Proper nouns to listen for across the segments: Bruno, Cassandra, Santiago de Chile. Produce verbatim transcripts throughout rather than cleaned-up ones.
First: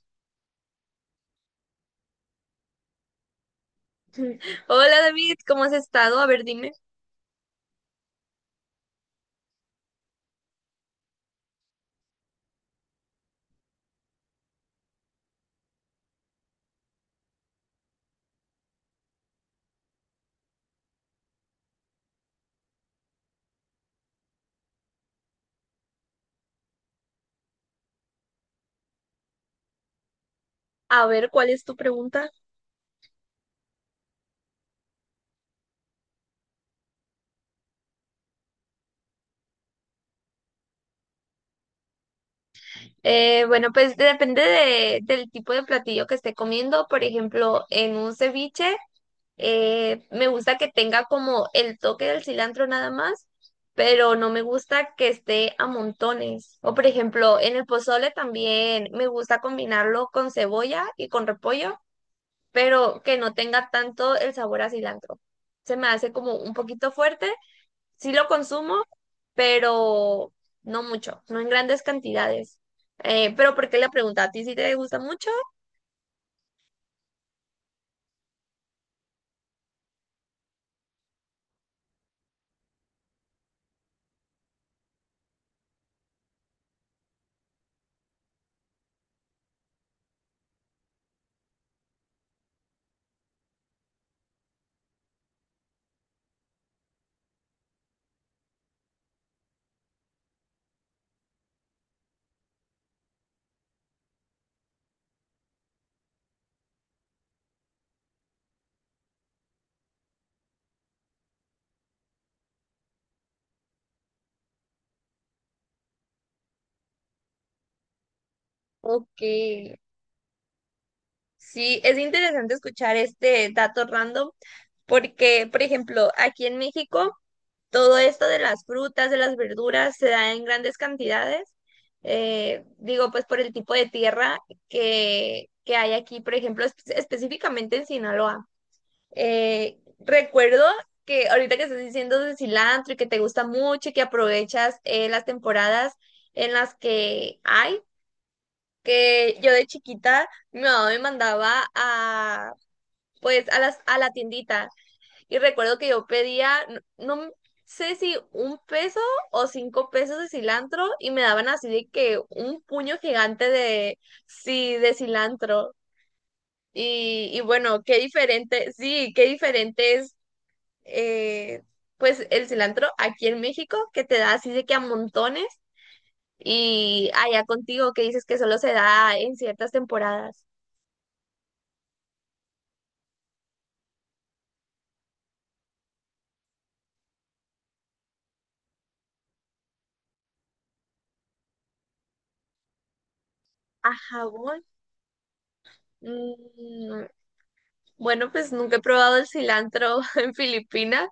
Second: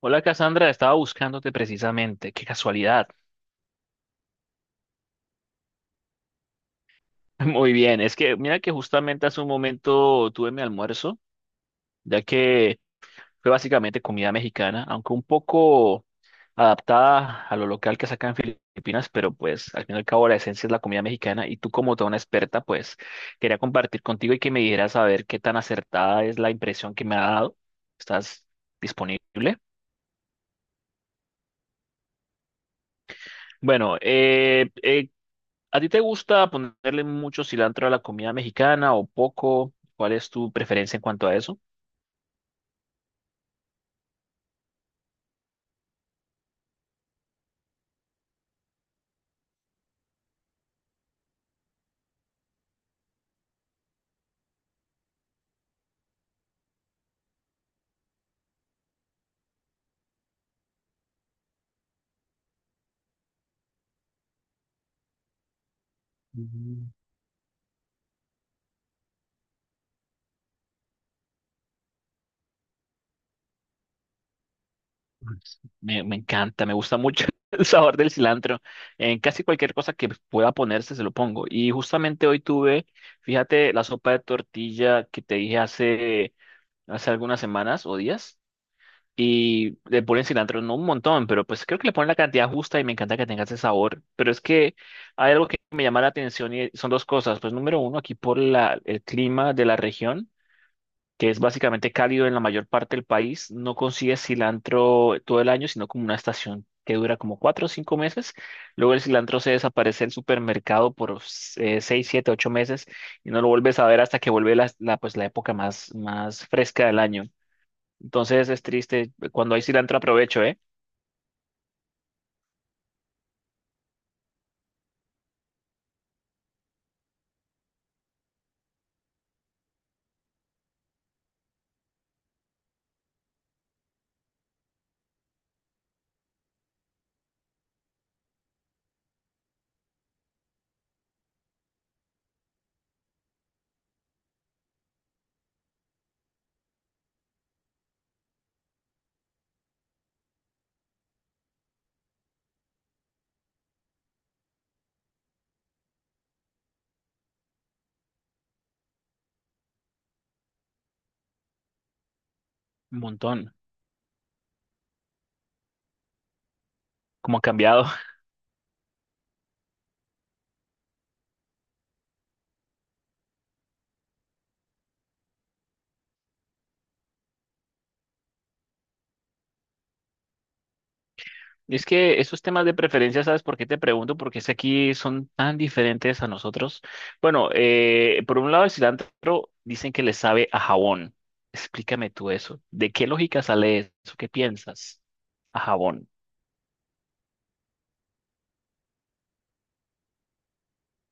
Hola Cassandra, estaba buscándote precisamente, qué casualidad. Hola David, ¿cómo has estado? A ver, dime, Muy bien, es que mira que justamente hace un momento tuve mi almuerzo, ya que fue básicamente comida mexicana, aunque un poco adaptada a lo local que sacan en Filipinas, pero pues al fin y al cabo la esencia es la comida mexicana y tú como toda una experta, pues quería compartir contigo y que me dijeras a ver qué tan acertada es la impresión que me ha dado. ¿Estás disponible? a ver, ¿cuál es tu pregunta? Bueno, eh, eh. ¿A ti te gusta ponerle mucho cilantro a la comida mexicana o poco? ¿Cuál es tu preferencia en cuanto a eso? Eh, bueno, pues depende de- del tipo de platillo que esté comiendo. Por ejemplo, en un ceviche, eh, me gusta que tenga como el toque del cilantro nada más, pero no me gusta que esté a montones. O por ejemplo, en el pozole también me gusta combinarlo con cebolla y con repollo, pero que no tenga tanto el sabor a cilantro. Se me hace como un Mm, poquito fuerte, sí lo consumo, pero no mucho, no en grandes cantidades. Eh, pero ¿por qué la pregunta? ¿A ti sí te gusta mucho? pues, Me, me encanta, me gusta mucho el sabor del cilantro. En casi cualquier cosa que pueda ponerse se lo pongo. Y justamente hoy tuve, fíjate, la sopa de tortilla que te dije hace, hace algunas semanas o días. Y le ponen cilantro, no un montón, pero pues creo que le ponen la cantidad justa y me encanta que tenga ese sabor. Pero es que hay algo que me llama la atención y son dos cosas. Pues número uno, aquí por la, el clima de la región, que es básicamente cálido en la mayor parte del país, no consigues cilantro todo el año, sino como una estación que dura como cuatro o cinco meses. Luego el cilantro se desaparece del supermercado por eh, seis, siete, ocho meses y no lo vuelves a ver hasta que vuelve la, la, pues, la época más, más fresca del año. Entonces es triste. Ok. Cuando hay cilantro aprovecho, ¿eh? Sí, es interesante escuchar este dato random porque, por ejemplo, aquí en México, todo esto de las frutas, de las verduras, se da en grandes cantidades. Eh, digo, pues por el tipo de tierra que, que hay aquí, por ejemplo, espe- específicamente en Sinaloa. Eh, recuerdo que ahorita que estás diciendo de cilantro y que te gusta mucho y que aprovechas eh, las temporadas en las que hay, que yo de chiquita mi mamá me mandaba a pues a las a la tiendita y recuerdo que yo pedía, no, no sé si un peso o cinco pesos de cilantro y me daban así de que un puño Un gigante montón. de sí de cilantro y, y Como bueno, cambiado. qué diferente, sí, qué diferente es, eh, pues el cilantro aquí en México, que te da así de que a montones, y allá contigo que dices que solo se da en ciertas temporadas. Y es que esos temas de preferencia, ¿sabes por qué te pregunto? Porque es que aquí son tan diferentes a nosotros. Bueno, eh, por un lado el cilantro dicen que le sabe a jabón. Explícame tú eso. ¿De qué lógica sale ¿A eso? ¿Qué jabón? piensas? A jabón. mm, bueno, pues nunca he probado el cilantro en Filipinas,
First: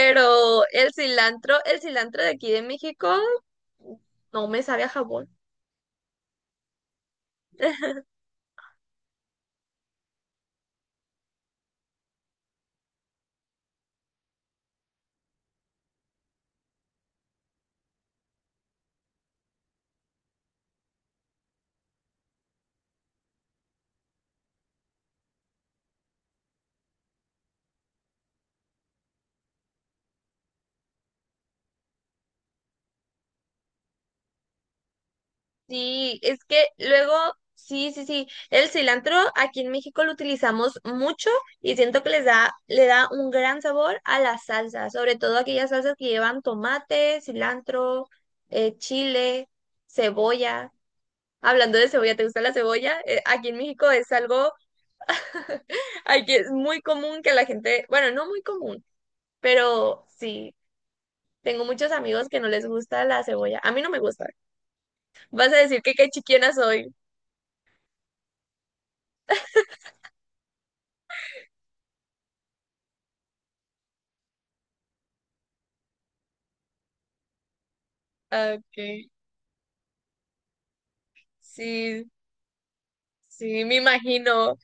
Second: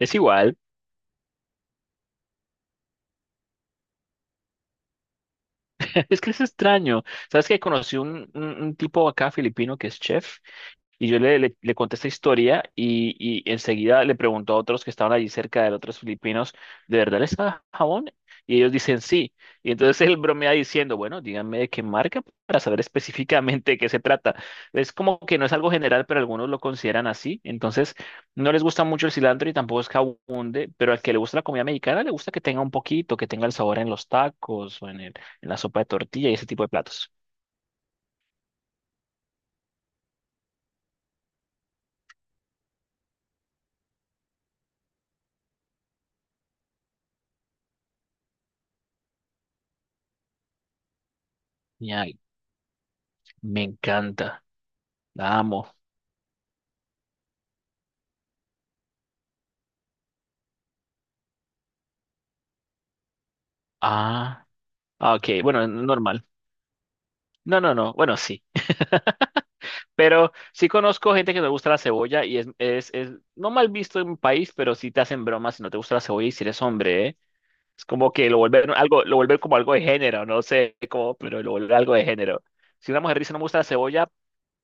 Es igual. el cilantro, el cilantro de aquí de México no me sabe a jabón. Es que es extraño. ¿Sabes que conocí un, un un tipo acá filipino que es chef? Y yo le, le, le conté esta historia y, y enseguida le preguntó a otros que estaban allí cerca de él, otros filipinos, ¿de verdad les da jabón? Y ellos dicen sí. Y entonces él bromea diciendo, bueno, díganme de qué marca para saber específicamente de qué se trata. Es como que no es algo general, pero algunos lo consideran así. Entonces, no les gusta mucho el cilantro y tampoco es que abunde, pero al que le gusta la comida mexicana le gusta que tenga un poquito, que tenga el sabor en los tacos o en el, en la sopa de Sí, tortilla y es ese tipo que de platos. luego, sí, sí, sí, el cilantro aquí en México lo utilizamos mucho y siento que les da, le da un gran sabor a la salsa, sobre todo aquellas salsas que llevan tomate, cilantro, eh, chile, cebolla. Hablando de cebolla, Ay, ¿te gusta la cebolla? Eh, aquí en me México es encanta. algo… La amo. Aquí es muy común que la gente, bueno, no muy común, pero sí, tengo muchos amigos que no les gusta la cebolla. A mí no me gusta. Ah. Ah, ok, Vas a bueno, decir que qué normal. chiquiana soy. No, no, no. Bueno, sí. Pero sí conozco gente que no le gusta la cebolla y es, es, es no mal visto en un país, pero sí te hacen bromas si no te gusta la cebolla y si eres hombre, ¿eh? Es como que lo Ah, vuelven algo, ok. lo vuelven como algo de género, no sé cómo, pero lo vuelven algo de Sí, género. Si una mujer dice no me gusta la sí, me cebolla, imagino.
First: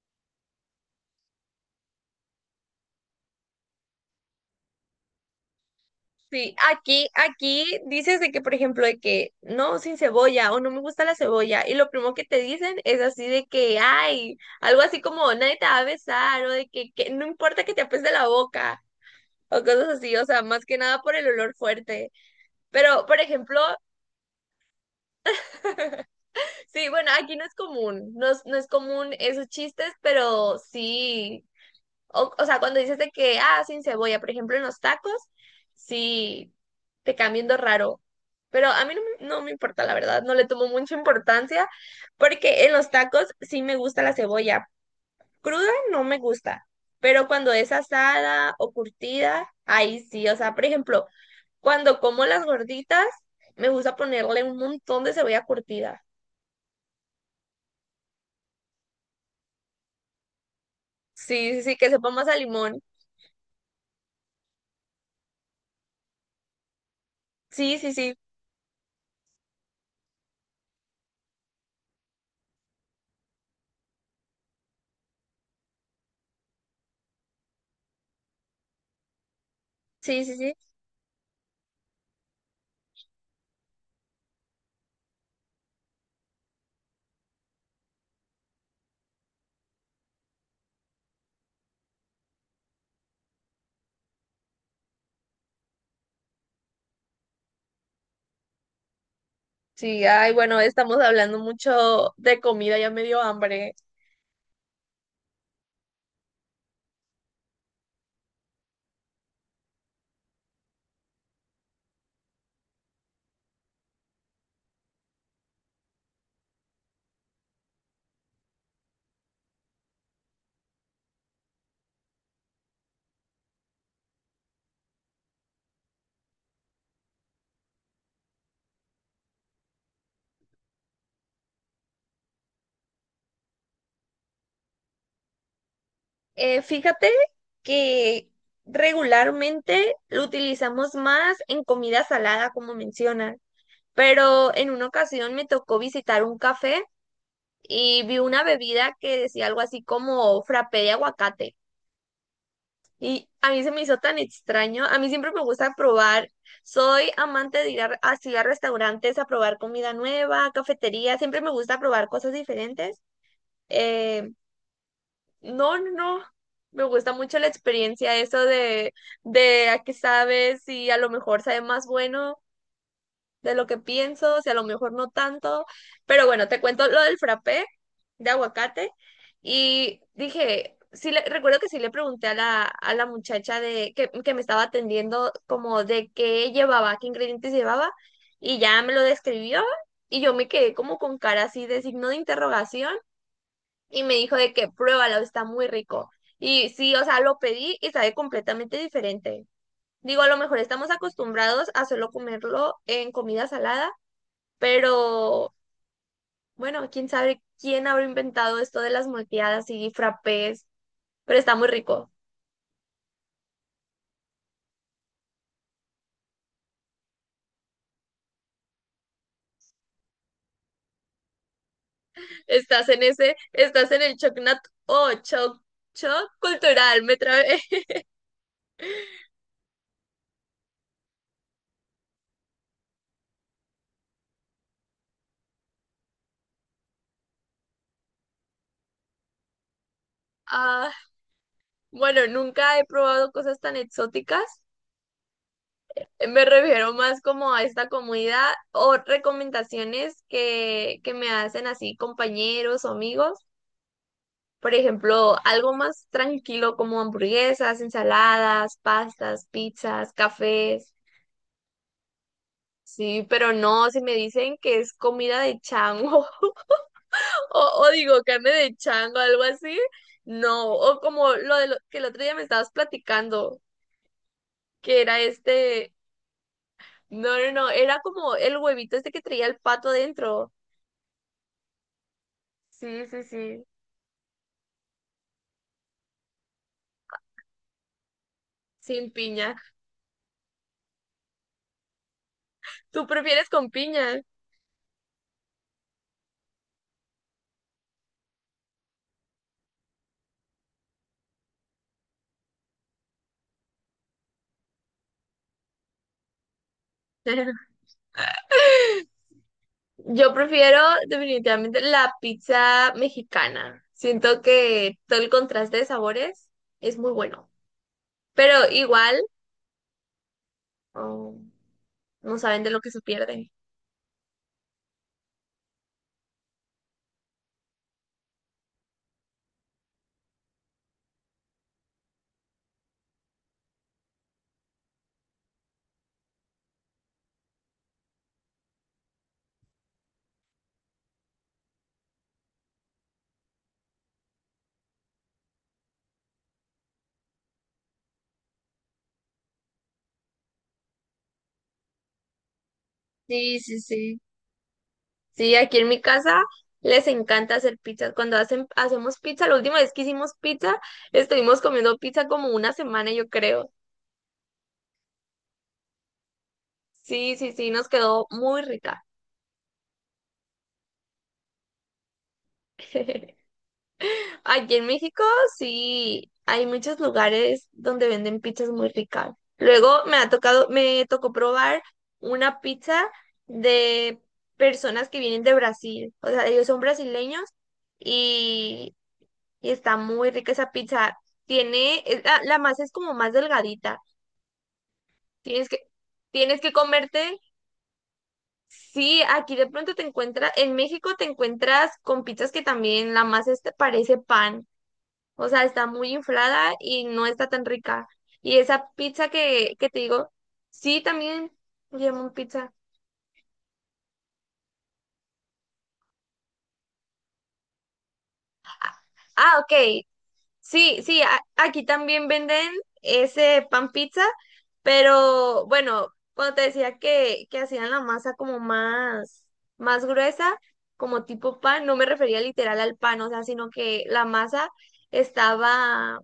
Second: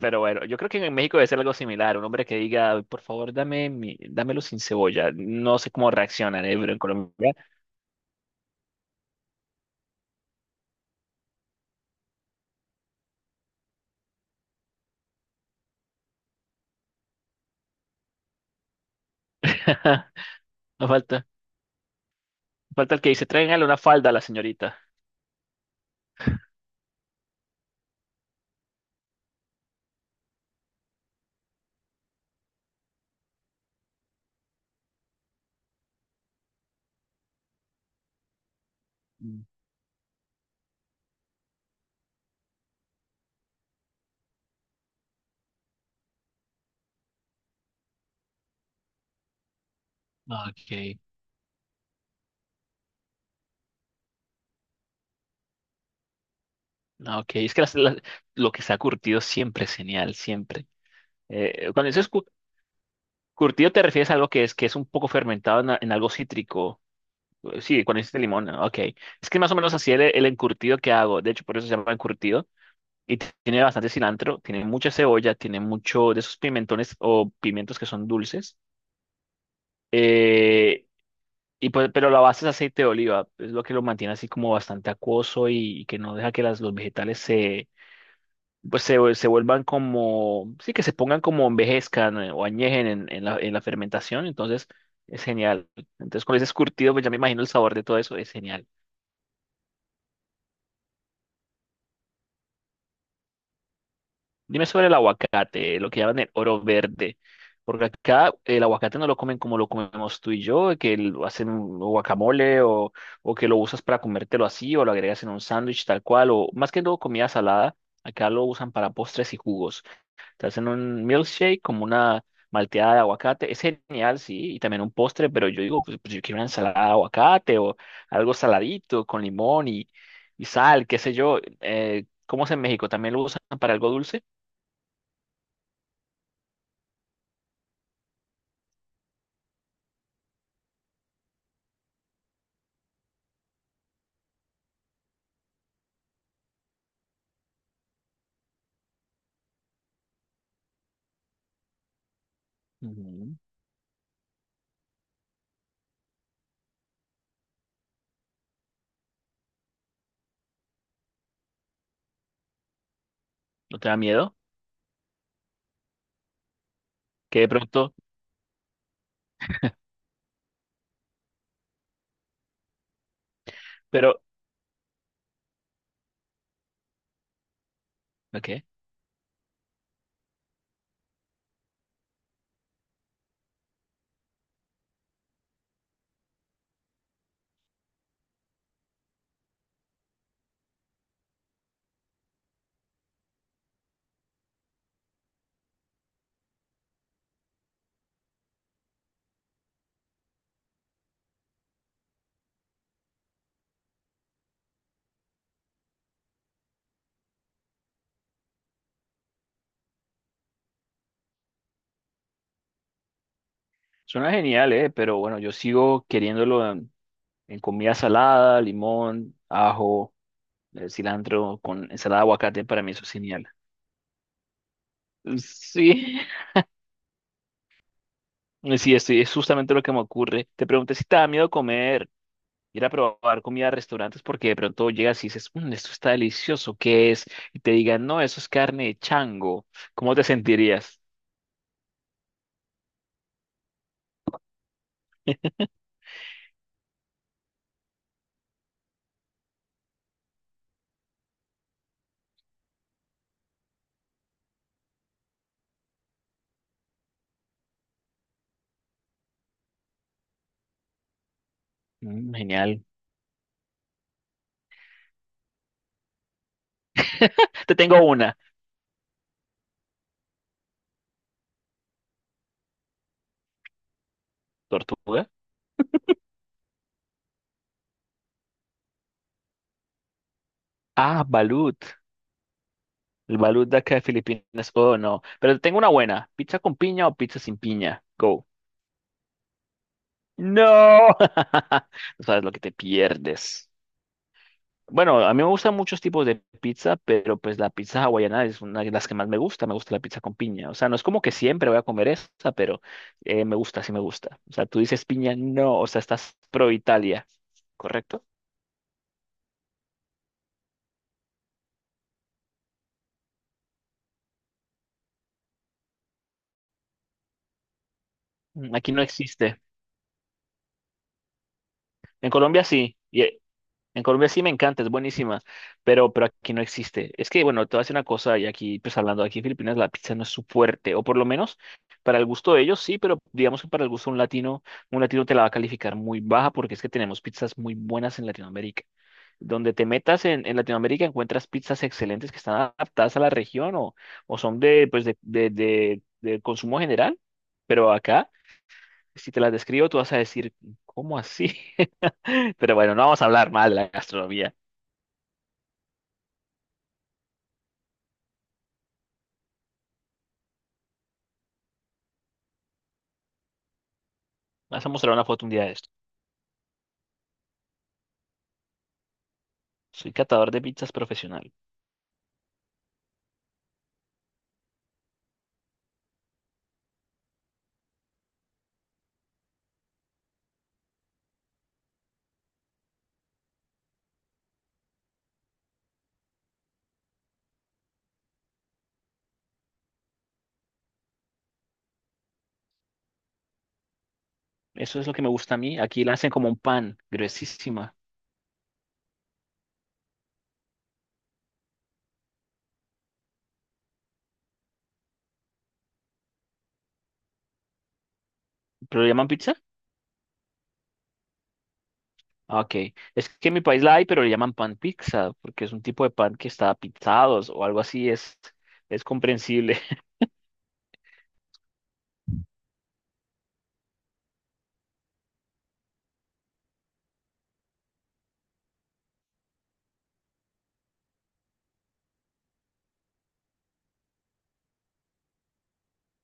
pero bueno, yo creo que en México debe ser algo similar. Un hombre que diga, por favor, dame mi, dámelo sin cebolla. No sé cómo reaccionan, Sí, ¿eh? Pero en aquí, Colombia. aquí dices de que, por ejemplo, de que no, sin cebolla o no me gusta la cebolla. Y lo primero que te dicen es así de que, ay, algo así como nadie te va a besar o de que, que no importa que te apeste la boca o cosas así. O sea, más que No nada por falta, el olor fuerte. falta el Pero, que por dice, ejemplo, tráiganle una falda a la señorita. sí, bueno, aquí no es común, no es, no es común esos chistes, pero sí. O, o sea, cuando dices de que, ah, sin cebolla, por ejemplo, en los tacos, sí te cambiando raro. Pero a mí no me, no me importa, la verdad, no le tomo mucha importancia, porque en los tacos sí me gusta la cebolla. Cruda no me gusta, pero cuando es asada o curtida, ahí sí. O Ah, sea, por ok. ejemplo, cuando como las gorditas, me gusta ponerle un montón de cebolla curtida. Ah, ok. Es que las- las- lo que está curtido siempre es genial, siempre. Sí, sí, Eh, sí, cuando que dices sepa cu- más a limón. curtido te refieres a algo que es, que es un poco fermentado en, a- en algo cítrico. Eh, Sí, Sí, sí, cuando sí, dices limón, ¿no? Ok. Es que más o menos así el, el encurtido que hago. De hecho, por eso se llama encurtido. Y t- tiene bastante cilantro, tiene mucha cebolla, tiene mucho de esos pimentones o pimientos que son dulces. sí, sí, sí. Eh, y pues, pero la base es aceite de oliva. Es lo que lo mantiene así como bastante acuoso y, y que no deja que las, los vegetales pues se, se vuelvan como, sí, que se pongan como envejezcan eh, o añejen en, en la, en la fermentación, entonces es genial. Entonces con ese escurtido, pues ya me imagino el sabor de todo eso, es genial. Sí, ay, bueno, estamos hablando mucho de comida, ya me dio hambre. Dime sobre el aguacate, lo que llaman el oro verde, porque acá el aguacate no lo comen como lo comemos tú y yo, que lo hacen un guacamole o, o que lo usas para comértelo así o lo agregas en un sándwich tal cual, o más que todo comida salada, acá lo usan para postres y jugos. Te hacen un milkshake como una malteada de aguacate. Es genial, sí, y también un postre, pero yo digo, pues, pues yo quiero una ensalada de aguacate o algo saladito con limón y, y sal, qué sé yo. Eh, ¿cómo es en México? ¿También lo usan para algo dulce? Eh, fíjate que regularmente lo utilizamos más en comida salada, como mencionan, pero en una ocasión me tocó visitar un café y vi una bebida que decía algo así como frappé de aguacate. Y Ujú. a mí se me hizo tan extraño. A mí siempre me gusta probar. Soy amante de ir a- así a restaurantes a probar comida nueva, cafetería. Siempre me gusta probar cosas diferentes. ¿No te da eh, miedo? No, no, no. Me gusta mucho Que la de pronto, experiencia, eso de, de a qué sabes, si a lo mejor sabe más bueno de lo que pero, pienso, si a lo mejor no tanto. Pero bueno, te cuento lo del frappé de ok, aguacate. Y dije, sí le, recuerdo que sí le pregunté a la, a la muchacha de, que, que me estaba atendiendo como de qué llevaba, qué ingredientes llevaba, y ya me lo describió, y yo me quedé como con cara así de signo de interrogación y me dijo de que pruébalo, está muy rico. Y sí, o sea, lo pedí y sabe completamente diferente. Digo, a lo mejor estamos acostumbrados a solo comerlo en comida salada, pero bueno, quién sabe quién habrá inventado esto de las molteadas y frappés, pero está muy rico. suena genial, ¿eh? Pero bueno, yo sigo queriéndolo en, en comida salada, limón, ajo, eh, cilantro con ensalada de aguacate, para Estás mí en eso es ese, genial. estás en el choc nat o choc, Sí, choc cultural, me trabé. Eh, sí, estoy, es justamente lo que me ocurre. Te pregunté si te da miedo comer, ir a probar comida a restaurantes, porque de pronto llegas y dices, "Mm, esto está delicioso, ¿qué es? Y te digan, no, eso es carne de chango. ¿Cómo te Ah, sentirías? bueno, nunca he probado cosas tan exóticas. Me refiero más como a esta comunidad o recomendaciones que, que me hacen así compañeros o amigos. Por ejemplo, algo más tranquilo como hamburguesas, ensaladas, pastas, pizzas, cafés. Mm, genial. Sí, pero no, si me dicen que es comida de chango o, Te o tengo digo una. carne de chango, algo así, no. O como lo, de lo que el otro día me estabas platicando, que era ¿Tortuga? este, no, no, no, era como el huevito este que traía el pato dentro. Ah, balut. Sí, sí, El sí, balut de acá de Filipinas. Oh, no. Pero te tengo una buena. ¿Pizza con piña o pizza sin piña? Go. sin piña. No. No sabes lo que te ¿Tú prefieres con pierdes. piña? Bueno, a mí me gustan muchos tipos de pizza, pero pues la pizza hawaiana es una de las que más me gusta. Me gusta la pizza con piña. O sea, no es como que siempre voy a comer esa, pero eh, me gusta, sí me gusta. O sea, tú dices piña, no, o sea, estás pro Italia, ¿correcto? Yo prefiero definitivamente la pizza mexicana. Siento que todo el contraste de sabores es muy bueno, pero Mm, aquí no igual, existe. oh, En no saben Colombia de lo que sí. se Y, pierden. En Colombia sí me encanta, es buenísima, pero, pero aquí no existe. Es que, bueno, te voy a decir una cosa, y aquí, pues hablando, aquí en Filipinas la pizza no es su fuerte, o por lo menos para el gusto de ellos sí, pero digamos que para el gusto de un latino, un latino te la va a calificar muy baja porque es que tenemos pizzas muy buenas en Latinoamérica. Donde te metas en, en Latinoamérica encuentras pizzas excelentes que están adaptadas a la región o, o son de, pues de, de, de, de consumo general, pero acá, si te las describo, tú vas a decir, ¿cómo así? Pero bueno, no vamos a hablar Sí, mal de sí, la sí. gastronomía. Sí, aquí en mi casa les encanta hacer pizzas. Cuando hacen, hacemos pizza, la última vez que hicimos pizza, estuvimos comiendo pizza como una semana, yo creo. Vas a mostrar una foto un día de esto. Sí, sí, sí, nos quedó muy rica. Soy catador de pizzas profesional. Aquí en México sí hay muchos lugares donde venden pizzas muy ricas. Luego me ha tocado, me tocó probar una pizza de personas que vienen de Brasil. O sea, ellos son brasileños y, y está muy rica esa pizza. Tiene, es la, la masa es como más delgadita. Eso es lo que me gusta a Tienes mí. que, Aquí la hacen como un tienes que pan, comerte. gruesísima. Sí, aquí de pronto te encuentras, en México te encuentras con pizzas que también la masa este parece pan. O sea, está muy inflada y no está tan rica. Y esa ¿Pero le llaman pizza pizza? que, que te digo, sí, también llaman Ah, pizza. ok. Es que en mi país la hay, pero le llaman pan pizza, porque es un tipo de pan que está pizzado o algo así. Es, es Ah, ok. comprensible. Sí, sí, a- aquí también venden ese pan pizza, pero bueno, cuando te decía que, que hacían la masa como más, más gruesa, como tipo pan, no me refería literal al pan, o sea, sino que la masa estaba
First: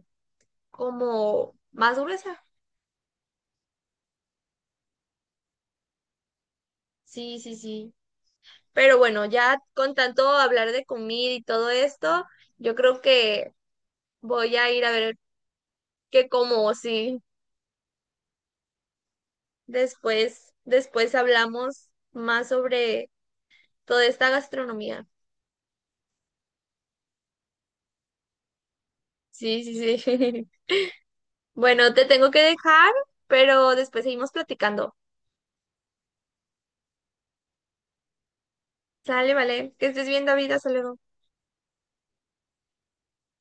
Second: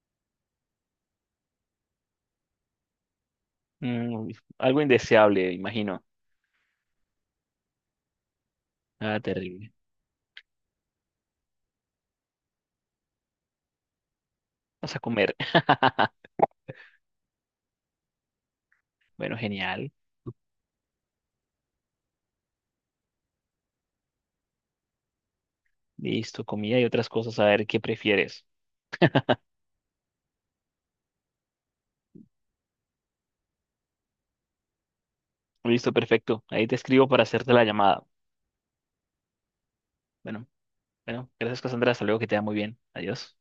como más gruesa. Mm, algo indeseable, imagino. Sí, sí, sí. Pero Ah, bueno, ya terrible. con tanto hablar de comida y todo esto, yo creo que voy a ir a Vas a ver comer. qué como, sí. Bueno, genial. Después, después hablamos más sobre toda esta gastronomía. Listo, comida y otras cosas. A ver qué prefieres. Sí, sí, sí. Bueno, te tengo que dejar, pero después seguimos platicando. Listo, perfecto. Ahí te escribo para hacerte la llamada. Sale, vale. Que estés bien, Bueno, David. Hasta luego. bueno, gracias, Cassandra. Hasta luego, que te va muy bien. Adiós.